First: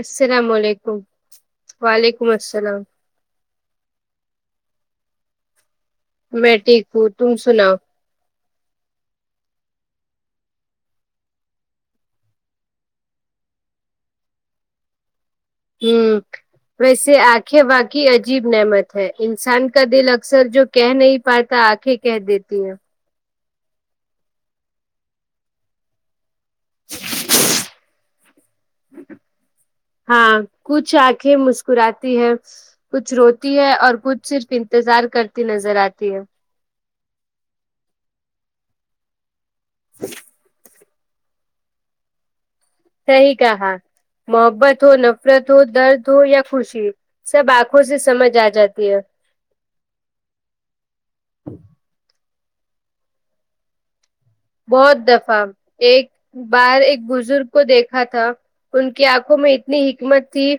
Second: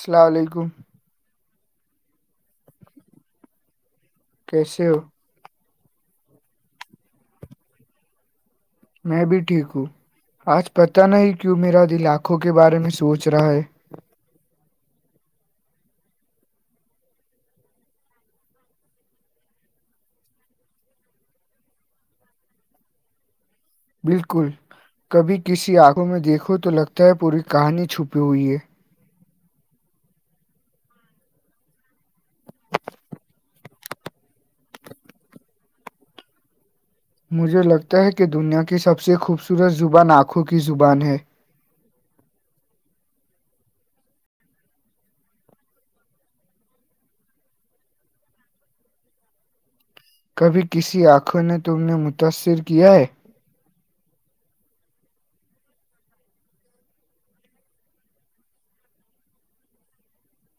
السلام علیکم وعلیکم السلام قسو [unintelligible] میں ٹھیک ہوں تم سناؤ میں بھی ٹھیک ہوں آج پتہ نہیں کیوں میرا دللاھوں کے بارے میں سوچ رہا ہے ہ ویسے آنکھیں واقی عجیب نعمت ہے انسان کا دل اکثر جو کہہ نہیں پاتا آنکھیں کہہ دیتی ہیں بالکل کبھی کسی آنکھوں میں دیکھو تو لگتا ہے پوری کہانی چھپی ہوئی ہے [inaudible] ہاں کچھ آنکھیں مسکراتی ہے کچھ روتی ہے اور کچھ صرف انتظار کرتی نظر آتی ہے مجھے لگتا ہے کہ دنیا کی سب سے خوبصورت زبان آنکھوں کی زبان ہے صحیح کہاں محبت ہو نفرت ہو درد ہو یا خوشی سب آنکھوں سے سمجھ آ جاتی ہے کبھی کسی آنکھوں نے تم نے متاثر کیا ہے بہت دفع ایک باہر ایک بزرگ کو دیکھا تھا ان کی آنکھوں میں اتنی حکمت تھی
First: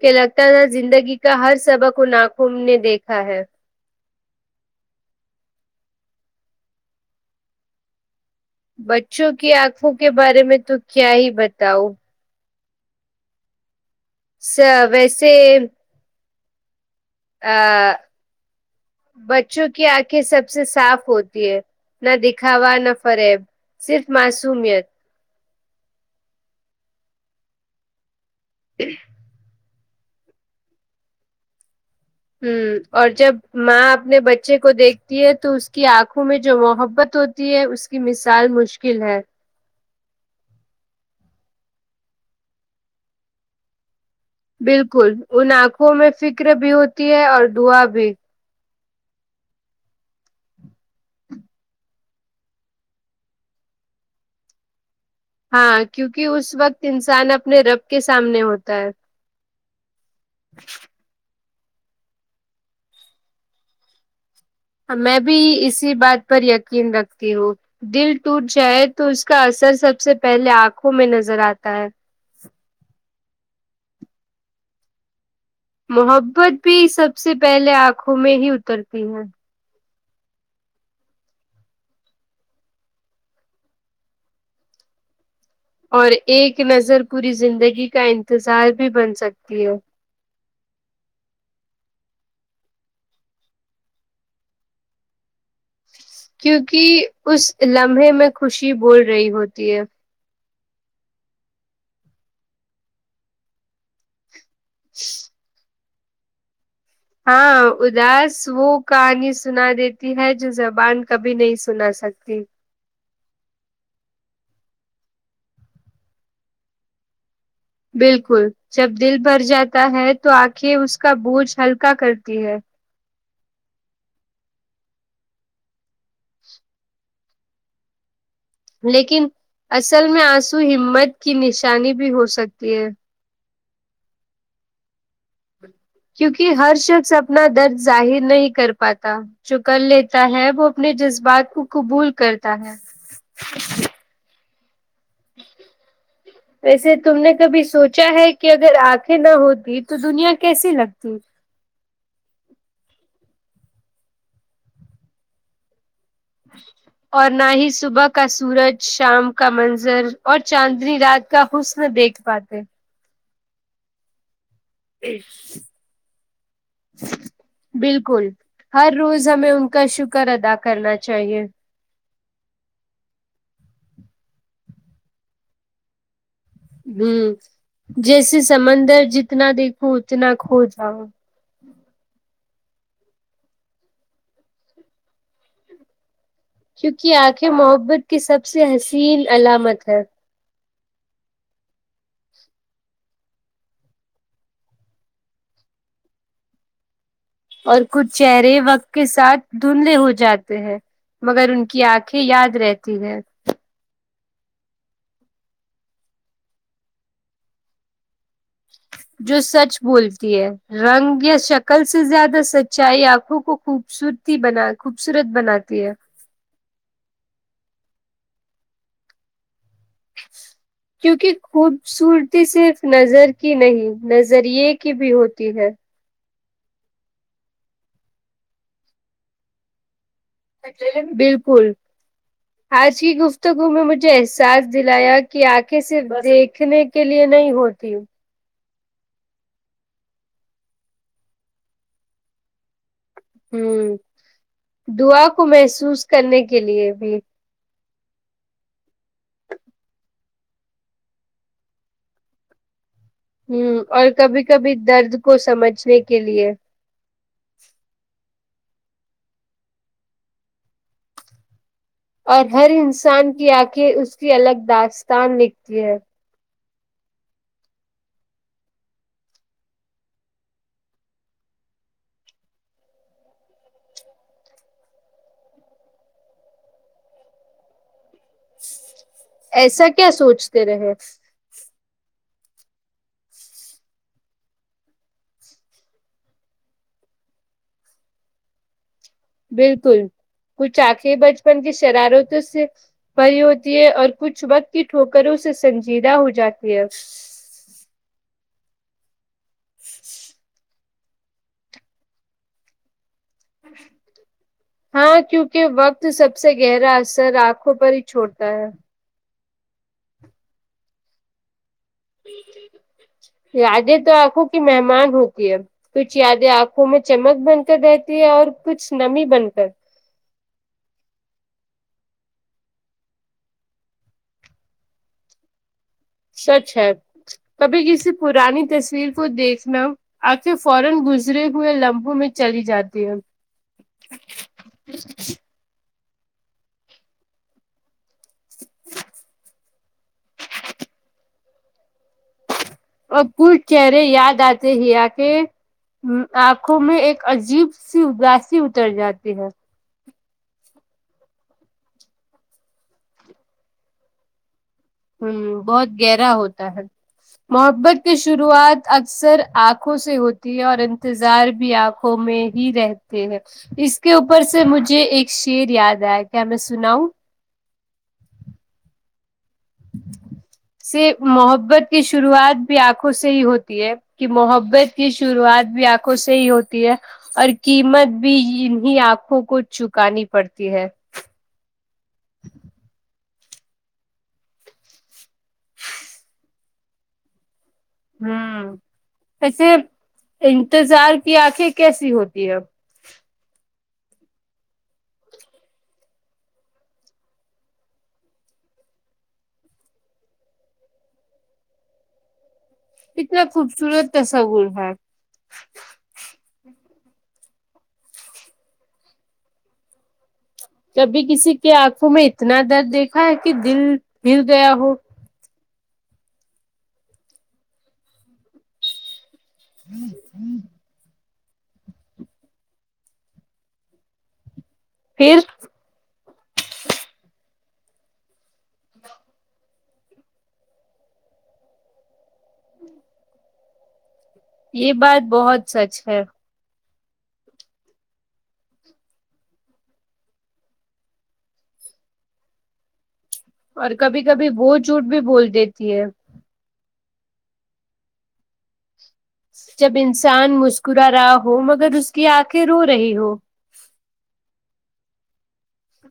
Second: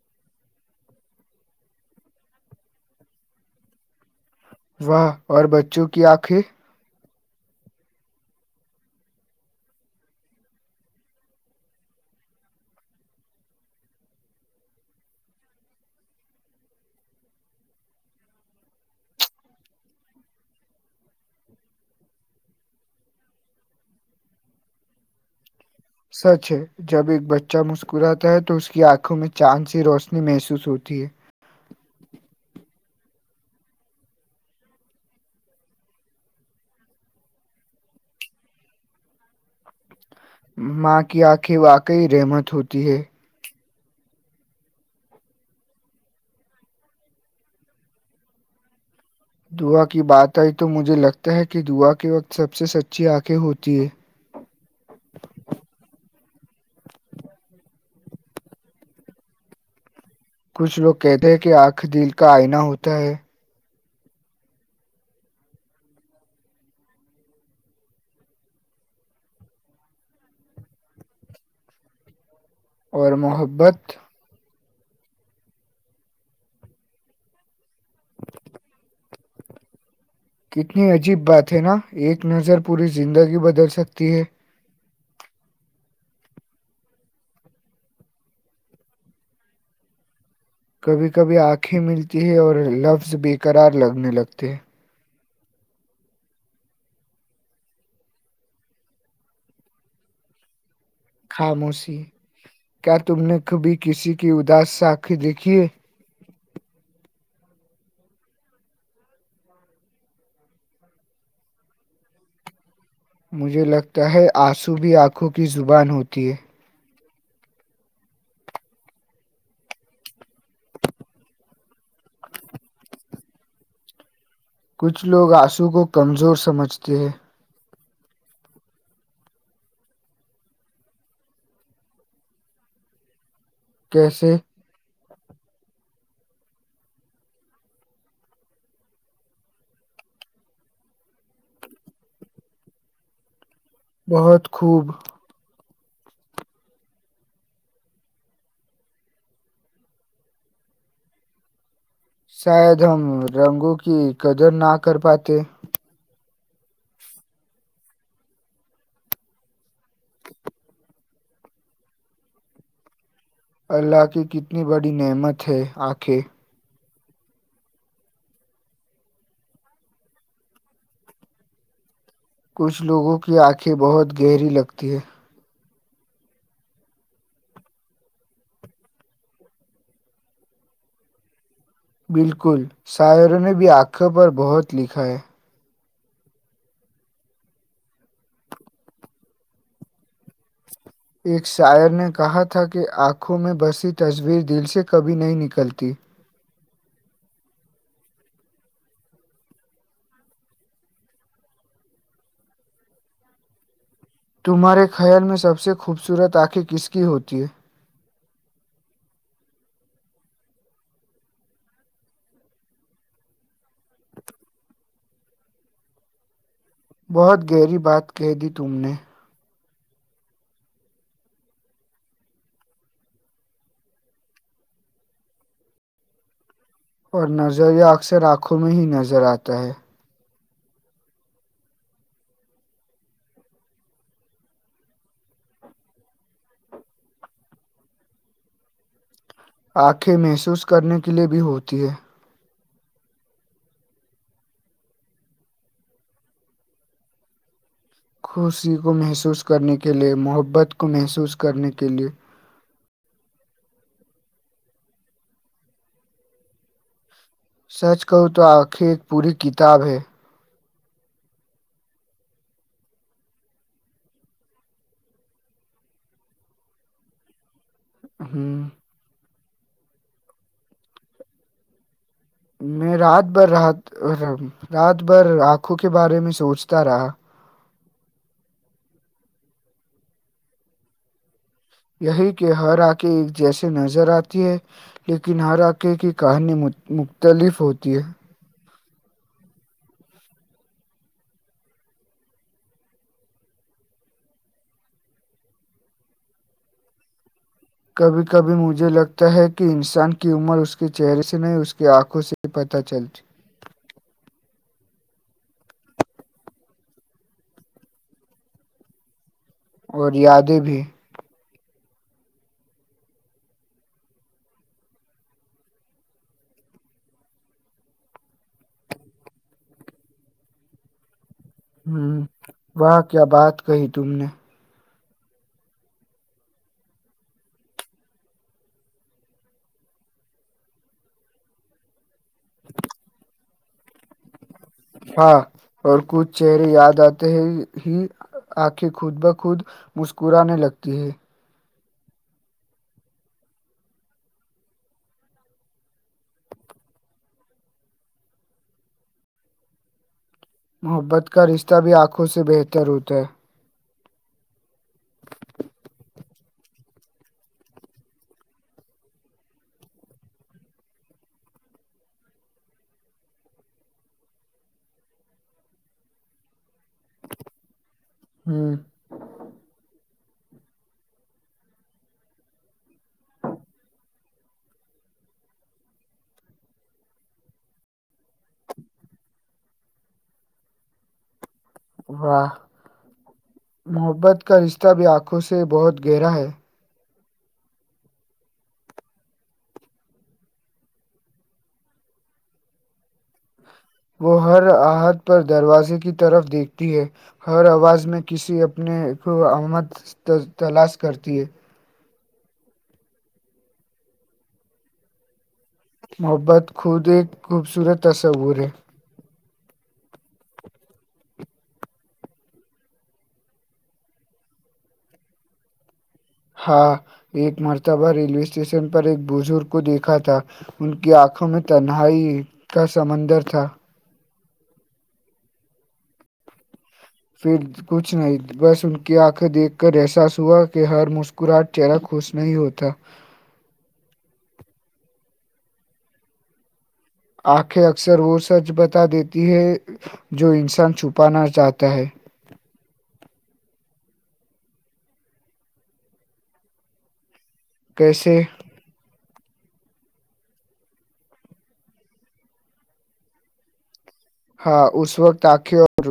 کہ لگتا تھا زندگی کا ہر سبق ان ناخوں نے دیکھا ہے واہ اور بچوں کی آنکھیں بچوں کی آنکھوں کے بارے میں تو کیا ہی بتاؤ س ویسے آ بچوں کی آنکھیں سب سے صاف ہوتی ہے نہ دکھاوا نہ فریب صرف معصومیت سچ ہے جب ایک بچہ مسکراتا ہے تو اس کی آنکھوں میں چاند سی روشنی محسوس ہوتی ہے ہ اور جب ماں اپنے بچے کو دیکھتی ہے تو اس کی آنکھوں میں جو محبت ہو ہے اس کی مثال مشکل ہے ماں کی آنکھیں واقعی رحمت ہوتی ہے بالکل ان آنکھوں میں فکر بھی ہوتی ہے اور دھوا بھی دعا کی بات آئی تو مجھے لگتا ہے کہ دعا کے وقت سب سے سچی آنکھیں ہوتی ہے ہاں کیونکہ اس وقت انسان اپنے رب کے سامنے ہوتا ہے کچھ لوگ کہتے ہیں کہ آنکھ دل کا آئنا ہوتا ہے میں بھی اسی بات پر یقین رکھتی ہوں دل ٹوٹ جائے تو اس کا اثر سب سے پہلے آنکھوں میں نظر آتا ہے اور محبت محبت بھی سب سے پہلے آنکھوں میں ہی اترتی ہے کتنی عجیب بات ہے نا ایک نظر پوری زندگی بدل سکتی ہے اور ایک نظر پوری زندگی کا انتظار بھی بن سکتی ہے کبھی کبھی آنکھیں ملتی ہے اور لفظ بےقرار لگنے لگتے ہیں کیوںکہ اس لمحے میں خوشی بول رہی ہوتی ہے خاموشی کیا تم نے کبھی کسی کی اداس س آخیں دیکھی ہے ہاں اداس وہ کہانی سنا دیتی ہے جو زبان کبھی نہیں سنا سکتی مجھے لگتا ہے آنسو بھی آنکھوں کی زبان ہوتی ہے بالکل جب دل بھر جاتا ہے تو آکھیں اس کا بوجھ ہلکا کیا کرتی ہے کچھ لوگ آنسو کو کمزور سمجھتے ہیں لیکن اصل میں آنسو ہمت کی نشانی بھی ہو سکتی ہے کیسے کیونکہ ہر شخص اپنا درد ظاہر نہیں کر پاتا جو کر لیتا ہے وہ اپنے جذبات کو قبول کرتا ہے بہت خوب ویسے تم نے کبھی سوچا ہے کہ اگر آنکھیں نہ ہوتی تو دنیا کیسی لگتی شاید ہم رنگوں کی قدر نہ کر پاتے اور نہ ہی صبح کا سورج شام کا منظر اور چاندنی رات کا حسن دیکھ پاتے اللہ کی کتنی بڑی نعمت ہے آنکھیں بالکل ہر روز ہمیں ان کا شکر ادا کرنا چاہیے کچھ لوگوں کی آنکھیں بہت گہری لگتی ہے ہوں جیسے سمندر جتنا دیکھو اتنا کھو جاؤ بالکل شاعروں نے بھی آنکھوں پر بہت لکھا ہے کیونکہ آنکھیں محبت کی سب سے حسین علامت ہے ایک شاعر نے کہا تھا کہ آنکھوں میں بسی تصویر دل سے کبھی نہیں نکلتی اور کچھ چہرے وقت کے ساتھ دھندلے ہو جاتے ہیں مگر ان کی آنکھیں یاد رہتی ہیں تمہارے خیال میں سب سے خوبصورت آنکھیں کس کی ہوتی ہے جو سچ بولتی ہے رنگ یا شکل سے زیادہ سچائی آنکھوں کو خوبصورت بنا خوبصورت بناتی ہے بہت گہری بات کہہ دی تم نے کیوںکہ خوبصورتی صرف نظر کی نہیں نظریے کی بھی ہوتی ہے اور نظریہ اکثر آنکھوں میں ہی نظر آتا ہے بالکل آج کی گفتگو میں مجھے احساس دلایا کہ آنکھے سے دیکھنے کے لیے نہیں ہوتی آنکھیں محسوس کرنے کے لیے بھی ہوتی ہے ہوں دعا کو محسوس کرنے کے لیے بھی خوشی کو محسوس کرنے کے لئے محبت کو محسوس کرنے کے لئے ہوں اور کبھی کبھی درد کو سمجھنے کے لیے سچ کہوں تو آخر ایک پوری کتاب ہے اور ہر انسان کی آنکھیں اس کی الگ داستان لکھتی ہے ہوں میں رات بھر رات رات بھر آنکھوں کے بارے میں سوچتا رہا ایسا کیا سوچتے رہے یہی کہ ہر آک ایک جیسی نظر آتی ہے لیکن ہرقے کی کہانی مختلف ہوتی ہے بالکل کچھ آخیں بچپن کی شرارتوں سے بھری ہوتی ہے اور کچھ وقت کی ٹھوکروں سے سنجیدہ ہو جاتی ہے کبھی کبھی مجھے لگتا ہے کہ انسان کی عمر اس اس کے چہرے سے نہیں اس کی آنکھوں سے ہی پتہ چلتی ہ ہاں کیونکہ وقت سب سے گہرا اثر آنکھوں پر ہی چھوڑتا ہے اور یادیں بھی یادیں تو آنکھوں کی مہمان ہوتی ہے کچھ یادیں آنکھوں میں چمک بن کر رہتی ہے اور کچھ نمی بن کر ہوں وہ کیا بات کہی تم نے سچ ہے کبھی کسی پرانی تصویر کو دیکھنا آپ سے فورن گزرے ہوئے لمحوں میں چلی جاتی ہے ہاں اور کچھ چہرے یاد آتے ہیں ہی آنکھیں خود بخود مسکرانے لگتی ہیں اببھ چہرے یاد آتے ہی آ کے آنکھوں میں ایک عجیب سی اداسی اتر جاتی ہے محبت کا رشتہ بھی آنکھوں سے بہتر ہوتا ہے ہوں بہت گہرا ہوتا ہے محبت کی شروعات اکثر آنکھوں سے ہوتی ہے اور انتظار بھی آپ میں ہی رہتے ہیں اس کے اوپر سے مجھے ایک شیر یاد آیا کیا میں سناؤوں ہاں [inaudible] سے محبت کی شروعات بھی آنکھوں سے ہی ہوتی ہے کہ محبت کی شروعات بھی آنکھوں سے ہی ہوتی ہے اور قیمت بھی انی آنکھوں کو چکانی پڑتی ہے واہ محبت کا رشتہ بھی آنکھوں سے بہت گہرا ہے ہوں ایسے انتظار کی آنکھیں کیسی ہوتی ہےب وہ ہر آحد پر دروازے کی طرف دیکھتی ہے ہر آواز میں کسی اپنے کو آمد تلاش کرتی ہے اتنا خوبصورت تسا گر ہے محبت خود ایک خوبصورت تصور ہے کبھی کسی کے آنکھوں میں اتنا درد دیکھا ہے کہ دل ہے گیا ہو ہاں ایک مرتبا ریلو اسٹیشن پر ایک بزرگ کو دیکھا تھا ان کی آنکھوں میں تنہائی کا سمندر تھا پھر پھر کچھ نہیں بس ان کی آنکھیں دیکھ کر احساس ہوا کہ ہر مسکراہٹ چہرہ خوش نہیں ہوتا یہ بات بہت سچ ہے آنکھیں اکثر وہ سچ بتا دیتی ہے جو انسان چھپانا چاہتا ہے اور کبھی کبھی بہت جھوٹ بھی بول دیتی ہے کیسے جب انسان مسکرا رہا ہو مگر اس کی آنکھیں رو رہی ہو ہاں اس وقت آنکھے اور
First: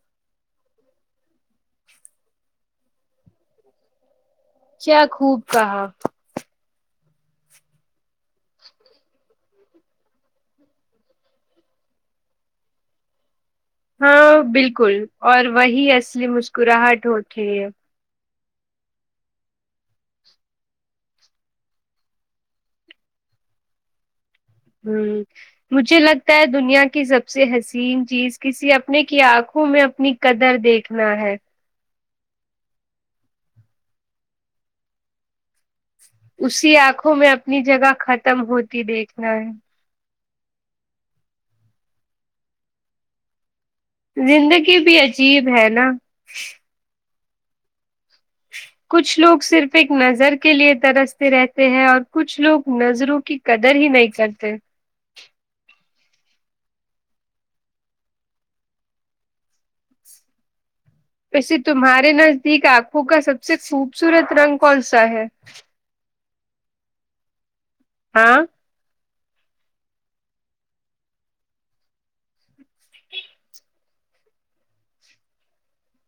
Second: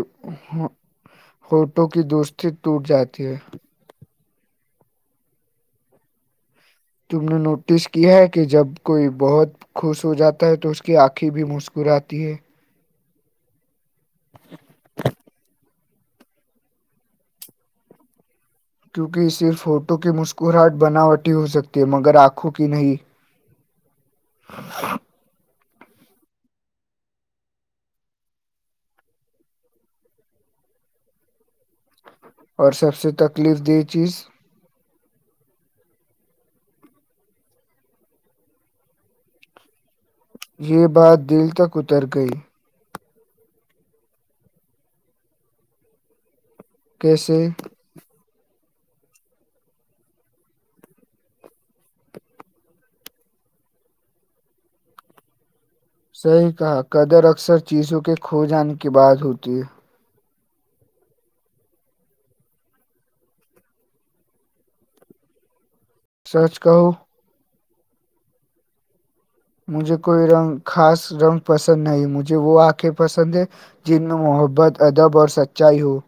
ہوٹو کی دوستی ٹوٹ جاتی ہے کیا خوب کہا تم نے نوٹس کیا ہے کہ جب کوئی بہت خوش ہو جاتا ہے تو اس کی آنکھیں بھی مسکراتتی ہے ہاں بالکل اور وہی اصلی مسکراہٹ ہوتی ہے کیونکہ صرف ہوٹو کی مسکراہٹ بناوٹی ہو سکتی ہے مگر آنکھوں کی نہیں ہمم مجھے لگتا ہے دنیا کی سب سے حسین چیز کسی اپنے کی آنکھوں میں اپنی قدر دیکھنا ہے اور سب سے تکلیف دہ چیز اسی آنکھوں میں اپنی جگہ ختم ہوتی دیکھنا ہے یہ بات دل تک اتر گئی [inaudible] زندگی بھی عجیب ہے نا کیسے کچھ لوگ صرف ایک نظر کے لیے ترستے رہتے ہیں اور کچھ لوگ نظروں کی قدر ہی نہیں کرلتے صحیح کہا قدر اکثر چیزوں کے کھو جانے کی بعد ہوتی ہے ویسے تمہارے نزدیک آنکھوں کا سب سے خوبصورت رنگ کون سا ہے سچ کہو ہاں مجھے کوئی رنگ خاص رنگ پسند نہیں مجھے وہ آنکھیں پسند ہے جن میں محبت ادب اور سچائی ہو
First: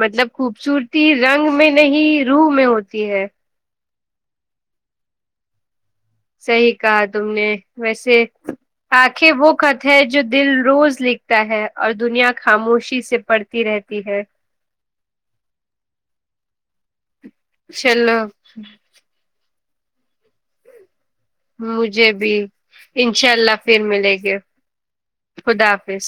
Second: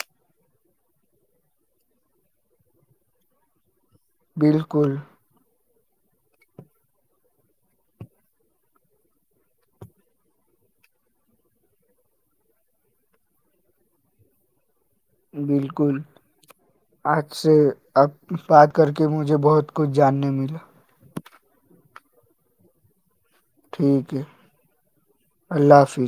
مطلب خوبصورتی رنگ میں نہیں روح میں ہوتی ہے بالکل صحیح کہا تم نے ویسے آخیں وہ خط ہے جو دل روز لکھتا ہے اور دنیا خاموشی سے پڑھ تی رہتی ہے بالکل آج سے اب چلو بات کر کے مجھے بہت کچھ جاننے ملا مجھے بھی انشاء اللہ پھر ٹھیک ملیں ہے گے خدا حافظ